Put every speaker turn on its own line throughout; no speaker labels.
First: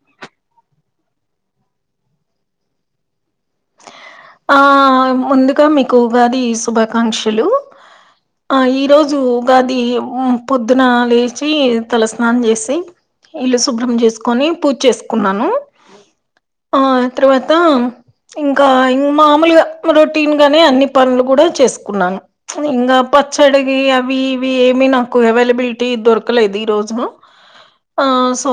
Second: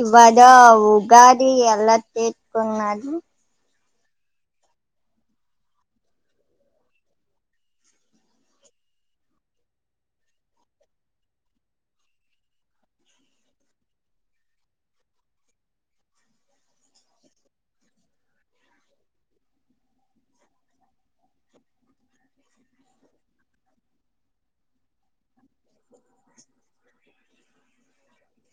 ఇవాడ ఉగాది ఎలా తట్కున్నాడు
ఆ ముందుగా మీకు ఉగాది శుభాకాంక్షలు ఆ ఈ రోజు ఉగాది పొద్దున లేచి తల స్నానం చేసి ఇల్లు శుభ్రం చేసుకొని పూజ చేసుకున్నాను ఆ తర్వాత ఇంకా మామూలుగా రొటీన్ గానే అన్ని పనులు కూడా చేసుకున్నాను ఇంకా పచ్చడి అవి వి ఏమి నాకు అవైలబిలిటీ దొరకలేదు ఈ రోజు సో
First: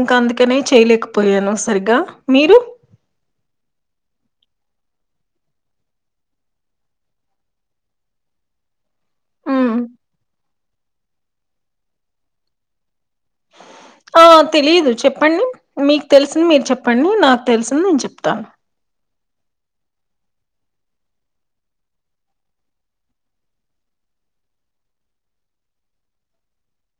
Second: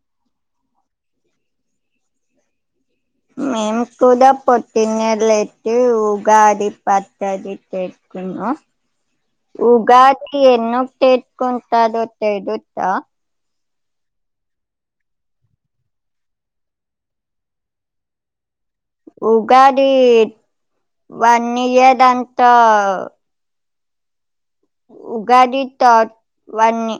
ఇంకా అందుకనే చేయలేకపోయాను సరి్గా మీరు
మేంకూద పొటిన్నెల్లెట్ ఉగాది పద్దది చెక
ఉమ్.
ఉగాదీ ఎన్నుక్ తెత్కుంతరో తెలుచా
ఆ తెలియదు చెప్పండి మీక్ తెలిసింది మీరు చెప్పండి నాక్ తెలిసింది నేన్ చెప్తా
ఉగాది వన్నియదంతా ఉగాది తో వన్ని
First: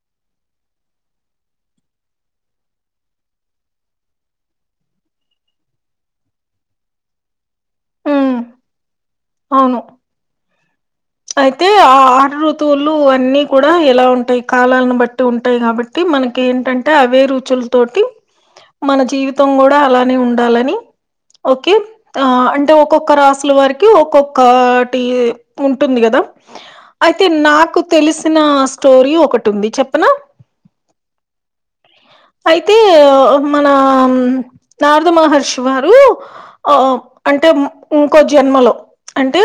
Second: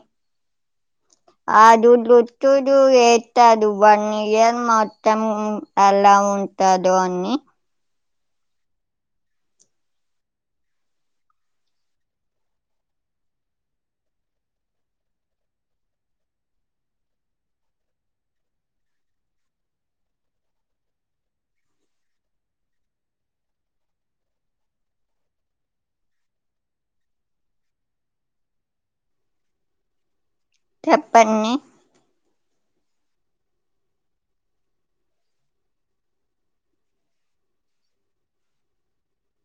ఆడు డుట్టుడు ఎత్తాడు వన్ ఇయర్ మొత్తము ఉమ్ అలా ఉంటాదో అన్నీ
ఉమ్ అవును అయితే ఆ ఆరు ఋతువులు అన్నీ కూడా ఎలా ఉంటాయి కాలాలను బట్టి ఉంటాయి కాబట్టి మనకి ఏంటంటే అవే రుచుల్తోటి మన జీవితం గూడా అలానే ఉండాలని ఓకే ఆ అంటే ఒక్కొక్క రాసుల వారికి ఒక్కొక్కా టి ఉ టుంది గదా అయితే నాకు తెలిసినా స్టోరీ ఒకటుంది చెప్పనా
చెప్పన్ని
అయితే మనా నారద మహర్షి వారూ అ అంటే మ్ ఉంకో జన్మలో అంటే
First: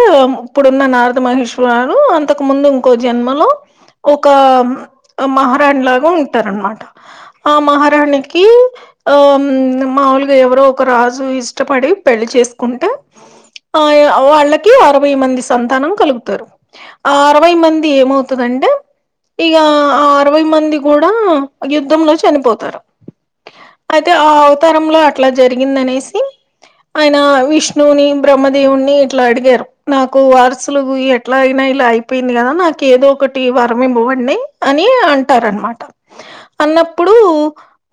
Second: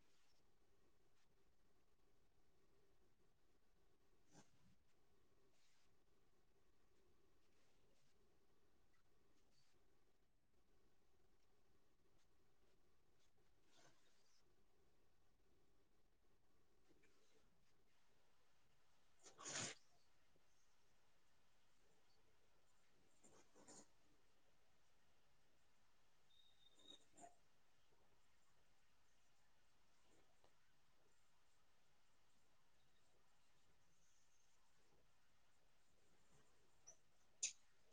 ఇప్పుడున్న న మహర్షి వారూ అంతకు ముందు ఉంకొ జన్మలో ఒకా మహరాణి లాగా ఉంటరన్మాట ఆ మహారాణికీ ఆమ్ మాములుగా ఎవరో ఒక రాజు ఇష్టపడి పెళ్లి చేసుకుంటె ఆ ఇగ వాళ్ళకి అరవై మంది సంతానం కలుగుతారు ఆ అరవై మంది ఏమవుతుదంటె ఇగా ఆ అరవై మంది గూడా యుద్ధంలో చనిపోతారు అయితే ఆ అవతారంలో అట్లా జరిగిందనేసి ఆయన విష్ణువునీ బ్రహ్మదేవున్నీ ఇట్లా అడిగారు నాకు వార సులుకు ఎట్లా అయినా ఇలా అయిపొయింది గదా నాకేదోకటి వరమివ్వుఅన్ని అని అంటార అట అన్నప్పుడూ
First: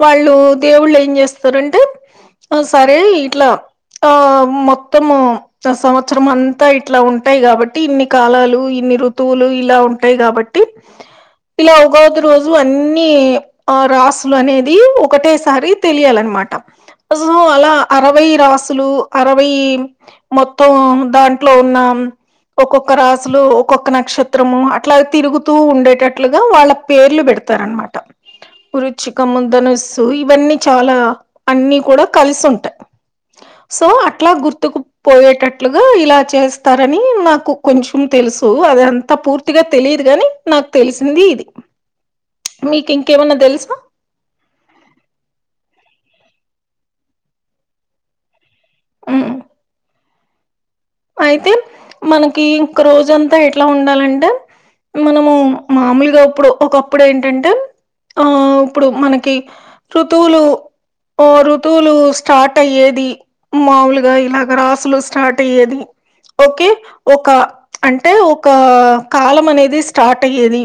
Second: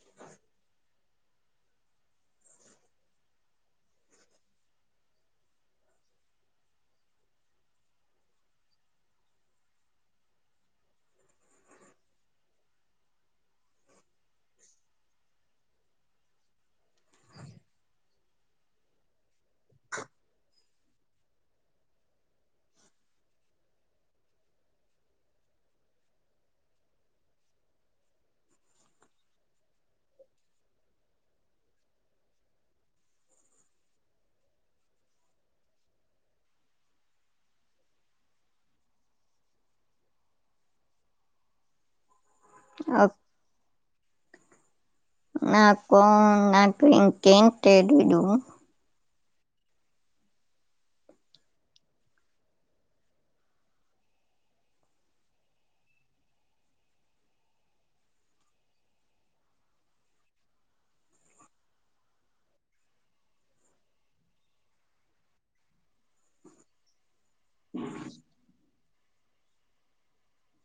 వాళ్ళు దేవుళ్లేంజేస్తరంటె ఆ సరే ఇట్లా ఆ మొత్తము స సంవత్సరమంతా ఇట్లా ఉం టాయి కాబట్టి ఇన్ని కాలాలు ఇన్ని ఋతువులు ఇలా ఉంటయి కాబట్టి ఇలా ఉగావది రోజు అన్నీ ఆ రాసులనేదీ ఒకటేసారి తెలియాలన్నమ మాట సో అలా అరవై రాసులూ అరవై మొత్తం దాంట్లో ఉన్నా ఒక్కొక్క రాసులు ఒక్కొక్క నక్షత్రము అట్లా తిరుగుతూ ఉండేటట్లుగా వాళ్ళ పేర్లు పెడతారన్మాట వృచ్చికము దనుస్సు ఇవన్నీ చాలా అన్ని కూడా కలిసుంటాయ్ సో అట్లా గుర్తుకు పోయేటట్లుగా ఇలా చేస్త రనీ నాకు కొంచెం తెలుసు అదంతా పూర్తిగా తెలియదు గాని నాక్ తెలిసింది ఇది మీకింకేమన్నా తెలుసా
నాకూ నాకు ఇంకేం తెలీదూ
ఊ అయితే మనకీ ఒక రోజంతా ఎట్లా ఉండాలంటె మనమూ మాములుగా అప్పుడు ఒకప్పుడేంటంటే ఆ ప్పుడు మనకీ ఋతువులు ఓ ఋతువులూ స్టార్ట్ అయ్యేది మాములుగా ఇలాగ రాసులు స్టార్ట్ అయ్యేది ఓకే ఒక అంటే ఒకా కాలం అనేది స్టార్ట్ అయ్యేది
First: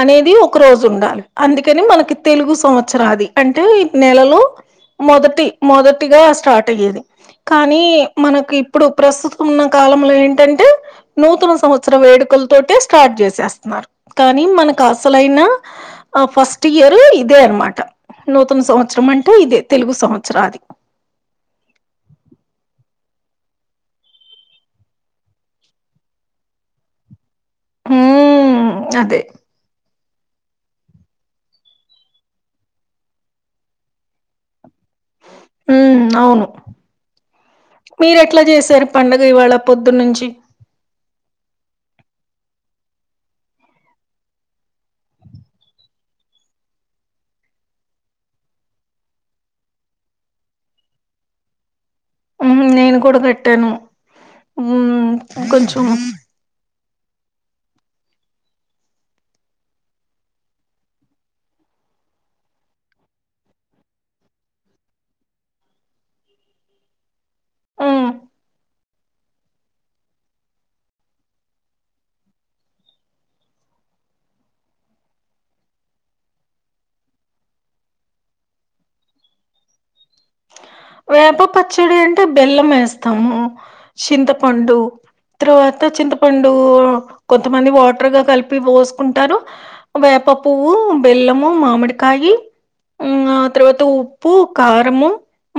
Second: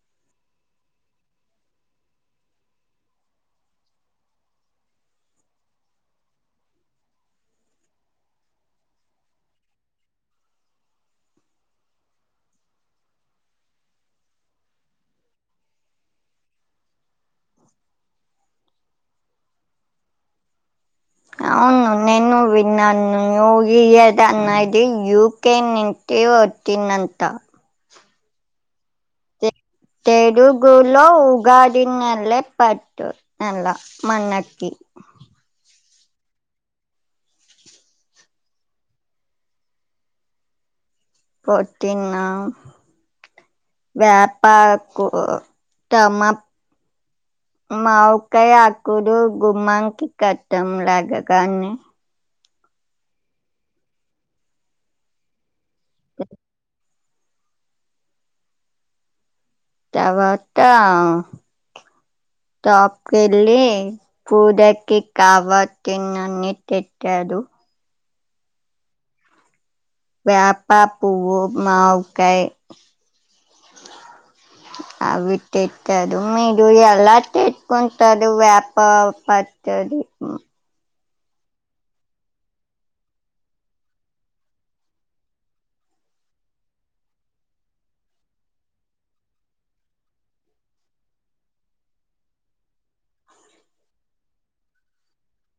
అనేది ఒక రోజుండాలి అందుకని మనకి తెలుగు సంవత్సరాది అంటే ఈ నెలలో మొదటి మొదటిగా స్టార్ట్ అయ్యేది కానీ మనకి ఇప్పుడు ప్రస్తు ఉన్న కాలంలో ఏంటంటే నూతన సంవత్సర వేడుకల్తోటె స్టార్ట్ జేసేస్తనారు కానీ మనకసలైన ఆ ఫస్ట్ ఇయరు ఇదే అన్మాట నూతన సంవత్సరం అంటే ఇదే తెలుగు సంవత్సరాది
అవును నేను విన్నా యూయద అన్న ఇది యూకె నింట వచ్చినంత
ఉమ్ అదే
తెలుగులో ఉగాడిన్నల పట్టు నల మన్నకి
ఉ అవును మీరెట్లా చేశారు పండుగ ఇవాళ పొద్దున్న నుంచి
పొద్దున్న వేపకు తమ మావికాయ ఆకులు గుమ్మంకి కట్టంలాగగాన్ని
నేను కూడా కట్టాను కొంచెం
కట్టవ అక్క షాప్ కెల్లి పూజకి కావసి తన్నన్నిట్టట్టదు
మ్మ్
వేపా పూవవు మావికాయ అవి తెచదు మీరు ఎలా చేచుకుంటారు వేప ప సడి [unintelligible]
వేప పచ్చడి అంటే బెల్లం వేస్తాము చింతపండు తర్వాత చింతపండు కొంతమంది వాటర్గా కలిపి పోసుకుంటారు వేప్ప పువ్వు బెల్లము మామిడికాయి ఆ తర్వాత ఉప్పు కారంము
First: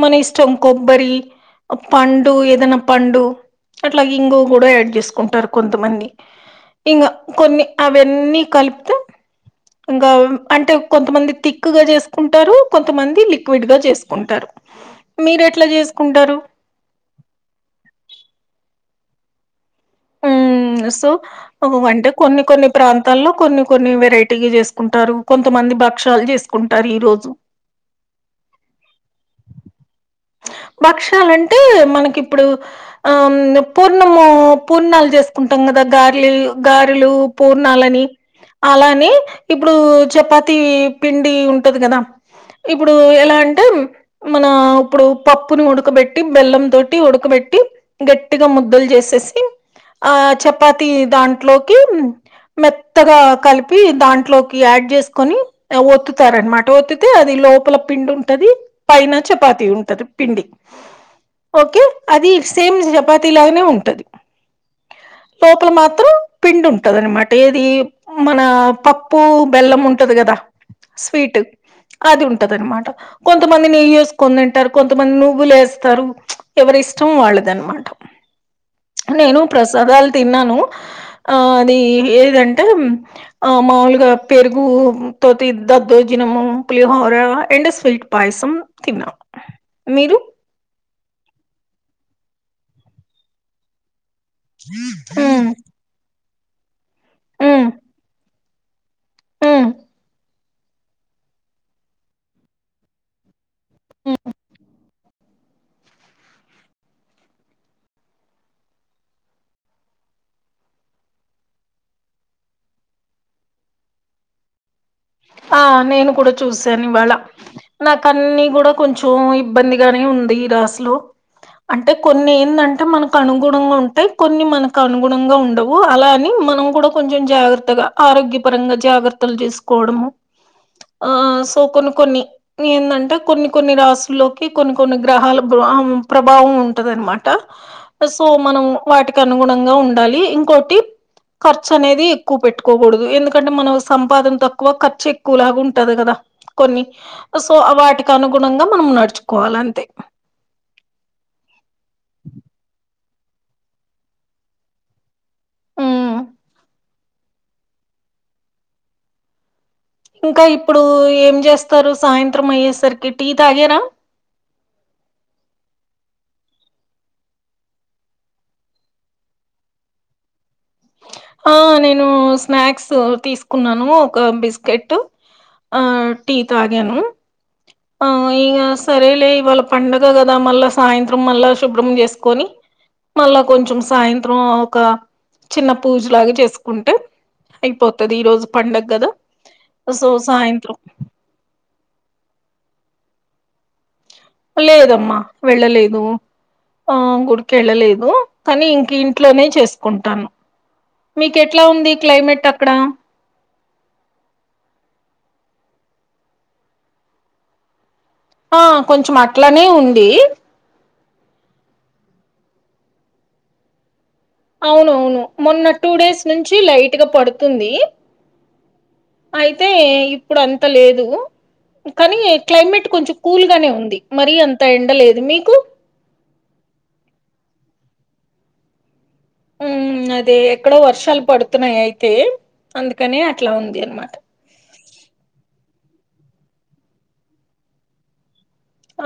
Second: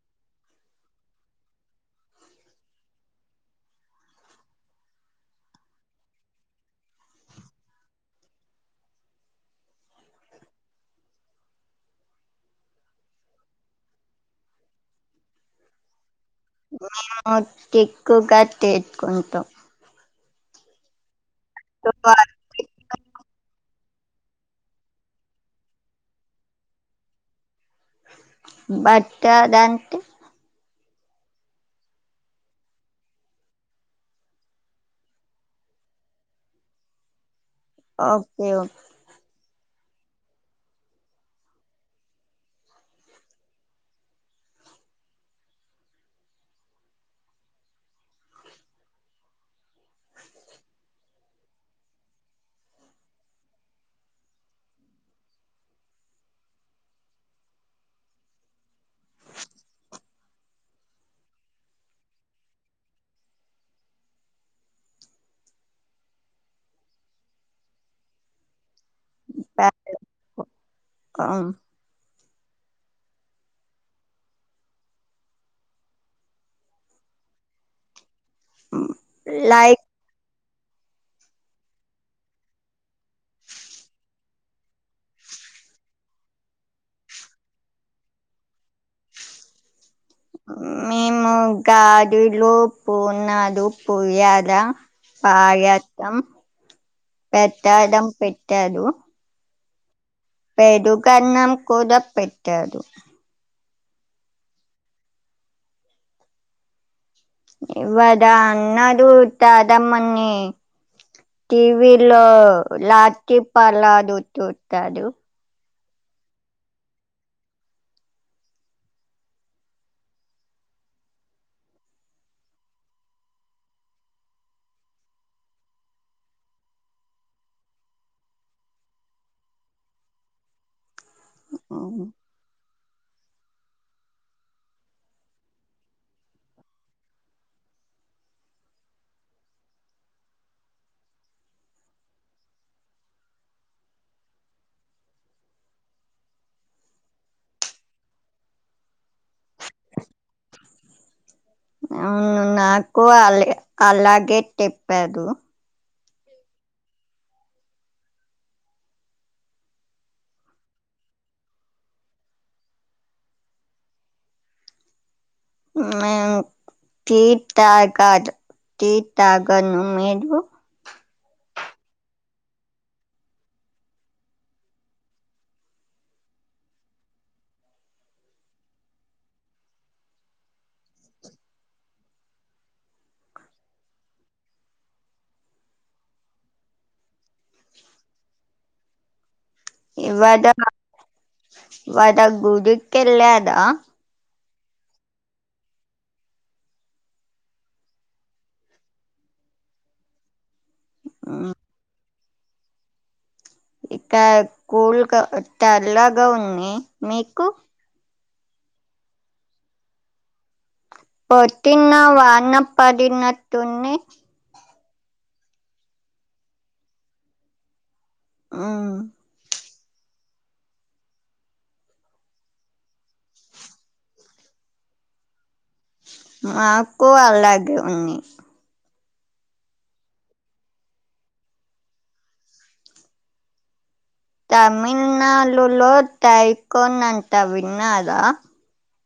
మన ఇష్టం కొబ్బరి పండు ఏదనా పండు అట్లాగ ఇంగువ కూడా యాడ్ చేసుకుంటారు కొంతమంది ఇంకా కొన్ని అవన్నీ కలిపితే ఇంకా అంటే కొంతమంది థిక్ గా చేసుకుంటారు కొంతమంది లిక్విడ్ గా చేసుకుంటారు మీరు ఎట్లా చేసుకుంటారు
మేము ఎక్కువగా తేట్కుంటాం
ఉ సో అంటే కొన్ని కొన్ని ప్రాంత తల్లో కొన్ని కొన్ని వెరైటీగా చేసుకుంటారు కొంతమంది భక్ష్యాలు చేసుకుంటారు ఈ రోజు
భక్షాలు అంతే
భక్షాలంటే మనకి ఇప్పుడు ఆ పూర్ణము పూర్ణాలు చేసుకుంటాం కదా గారలి గారెలు పూర్ణాలని
ఓకే ఓకే
అలానే ఇప్పుడు చపాతి పిండి ఉంటది కదా ఇప్పుడు ఎలా అంటే మన ఇప్పుడు పప్పుని ఉడకబెట్టి బెల్లం తోటి ఉడకబెట్టి పెట్టి గట్టిగా ముద్దలు చేసేసి ఆ చపాతి దాంట్లోకి మెత్తగా కలిపి దాంట్లోకి యాడ్ చేసుకొని ఒత్తుతారనమాట ఒత్తితే అది లోపల పిండి ఉంటది పైన చపాతి ఉంటది పిండి ఓకే అది సేమ్ చపాతీ లాగానే ఉంటది లోపల మాత్రం పిండి ఉంటద అనమాట ఏది మన ప పప్పు బెల్లం ఉంటంది కదా స్వీట్ అది ఉంటు నమాట కొంతమంది నయ చేసుకొని తింటారు కొంతమంది నువ్వులే వస్తారు ఎవరి ఇష్టం వాళ్ళ అదన మాట
ఆ
ప్రసాదాలు తిన్నాను ఆ అది ఏదంటే ఆ మాములుగా పెరుగు తో దద్దోజ పులిహోర అండ్ స్వీట్ పాయసం తిన్నాము నువ్వు
మేము గాదులో పూర్ణాలు ఉన్నాదు పోయి గ్యారా పాయత్తం ప్రాసాదం పెట్టాదు
అ
పేరుగన్నం కుద పెట్టదు. ఇవ్వదా అన్నడు తాదమ్మన్ని టీవీలో లాస్ట్ పలా దుతుతాడు
ఆ నేను కూడా చూసాను ఇవాళ నాకన్నీ కూడా కొంచెం ఇబ్బందిగానే ఉంది ఇ అస్లు అంటే కొన్ని ఏందంటే మనకు అనుగుణంగా ఉంటాయి కొన్ని మనకు అనుగుణంగా ఉండవు అలా అని మనం కూడా కొంచెం జాగ్రత్తగా ఆరోగ్యపరంగా జాగ్రత్తలు తీసు కోడము ఆ సో కొన్ని కొన్ని ఏందం టే కొన్ని కొన్ని రాసుల్లోకి కొన్ని కొన్ని గ్రహాల బ్రాహవం ప్రభావం ఉంటది అనమాట సో మనం వాటికి అనుగుణంగా ఉండాలి ఇంకోటి ఖర్చు అనేది ఎక్కువ పెట్టుకోకూడదు ఎందుకంటే మనం సంపాదన త క్కువ ఖర్చు ఎక్కువలగుంటది కదా కొన్ని సో వాటికి అనుగుణంగా మనం నడుచుకోవాలంతే
అవునవును నాకు అల్లే అలాగే తెప్పారు
ఉమ్. ఇంకా ఇప్పుడు ఏం చేస్తారు సాయంత్రం అయ్యేసరికి టీ తాగ్యరా
మ్మ్ మేము టీ తాగాదు టీ తాగాను మీరు
ఓ నేను స్నాక్స్ తీసుకున్నాను ఒక బిస్కెటు ఆ టీ తాగాను ఆ ఇక సరేలే ఇవాళ పండగ కదా మళ్ళా సాయంత్రం మళ్ళా శుభ్రం చేసుకొని మళ్ళా కొంచెం సాయంత్రం ఒక చిన్న పూజ లాగా చేసుకుంటే అయిపోతాది ఈరోజు పండగద సో సాయంత్రం
వద గుదికేళ్ళదా
లేదమ్మా వెళ్ళలేదు ఆ గుడికేళ్ళలేదు కానీ ఇంక ఇంట్లోనే చేసుకుంటాను మీకేట్లా ఉంది క్లైమేట్ అక్కడ
ఇక కూల్గా టల్లాగా ఉంది మీకు
ఆ కొంచెం అట్లనే ఉంది
పొటిన్న వానపాడినటుని
అవునవును మొన్న టూ డేస్ నుంచి లైట్గా పడుతుంది
మ్మ్
తే ఇప్పుడు అంత లేదు కానీ క్లైమేట్ కొంచెం కూల్ గానే ఉంది మరి అంతా ఎండలేదు మీకు
మాకు అలాగే ఉని
మ్మ్ అదే ఎక్కడో వర్షాలు పడుతున్నాయి అయితే అందుకనే అట్లా ఉంది అనమాట
తమిళ్నాళులో టైకోన్ అంత విన్నదా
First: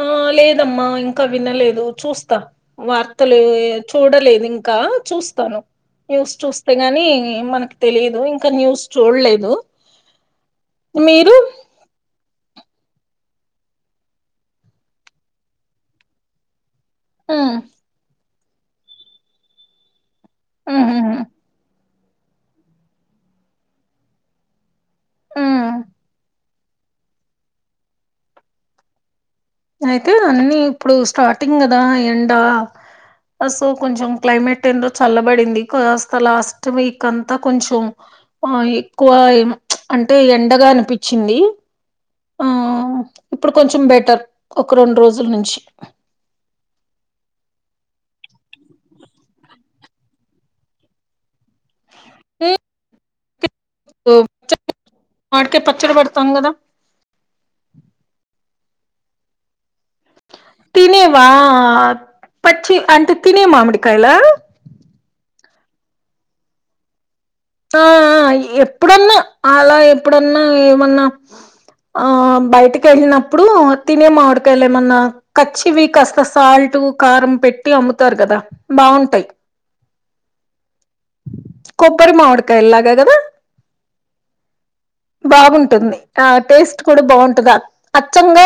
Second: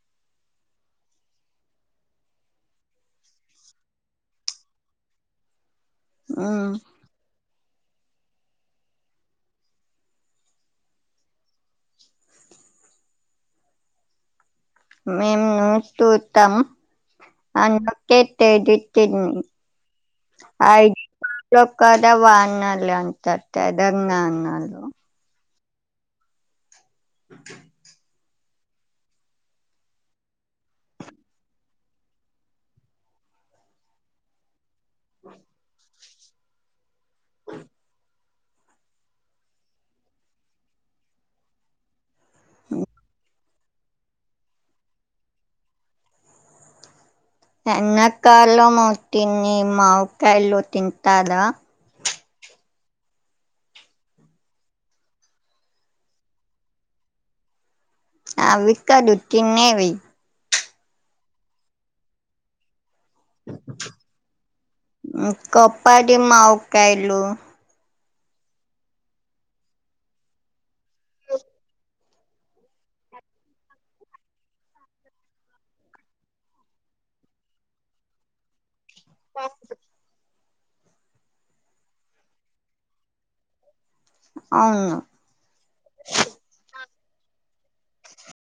ఆ లేదమ్మా ఇంకా వినలేదు చూస్తా వార్తలు చూడలేదు ఇంకా ఆ చూస్తాను న్యూస్
మ్
చూస్తేగాని మనక్ తెలిదు ఇంకా న్యూస్ చూల్లేదు మీరు
మేమ్ నూ టూస్తాం
ఉమ్
అందుకే తేదితిన్
ఉమ్ ఉమ్
[unintelligible] కదా వానలు అంట తెదంగాణలో
ఉమ్.
ఓకే
అయితే అన్ని ఇప్పుడు స్టార్టింగ్ కదా ఎండా అ సో కొంచెం క్లైమేట్ ఏందో చల్లబడింది కాస్త లాస్ట్ వీక్ అంతా కొంచెం ఆ ఎక్కువ ఏమో అంటే ఎండగా అనిపిచింది
అఓ
ఇప్పుడు కొంచెం బెటర్ ఒక రెండురోజుల నుంచి
ఎన్నకాలం వటింది మావ్‌‌కాయలు తింటారా
మ్మ్ [unintelligible] మాడికాయ పచ్చడి పెడతాం కదా
అవి కాదు తిన్నేవి
తినేవా పచ్చి అంటే తినే మామిడికాయలా
కొప్పడి మావుకాయలు
ఆ ఆ ఎప్పుడన్నా అలా ఎప్పుడన్నా ఏమన్నా ఆ బయటికి ఎళ్ళినప్పుడు తినే మామిడికయాలు ఏమన్నా కచ్చివి కాస్త సాల్ట్ టూ కారం పెట్టి అమ్ముతారు కదా బాగుంటయ్ కొబ్బరి మామిడి కాయల్లాగే గదా
అవును
బాగుంటుంది ఆ టేస్ట్ కూడా బాగుంటది అచ్చంగా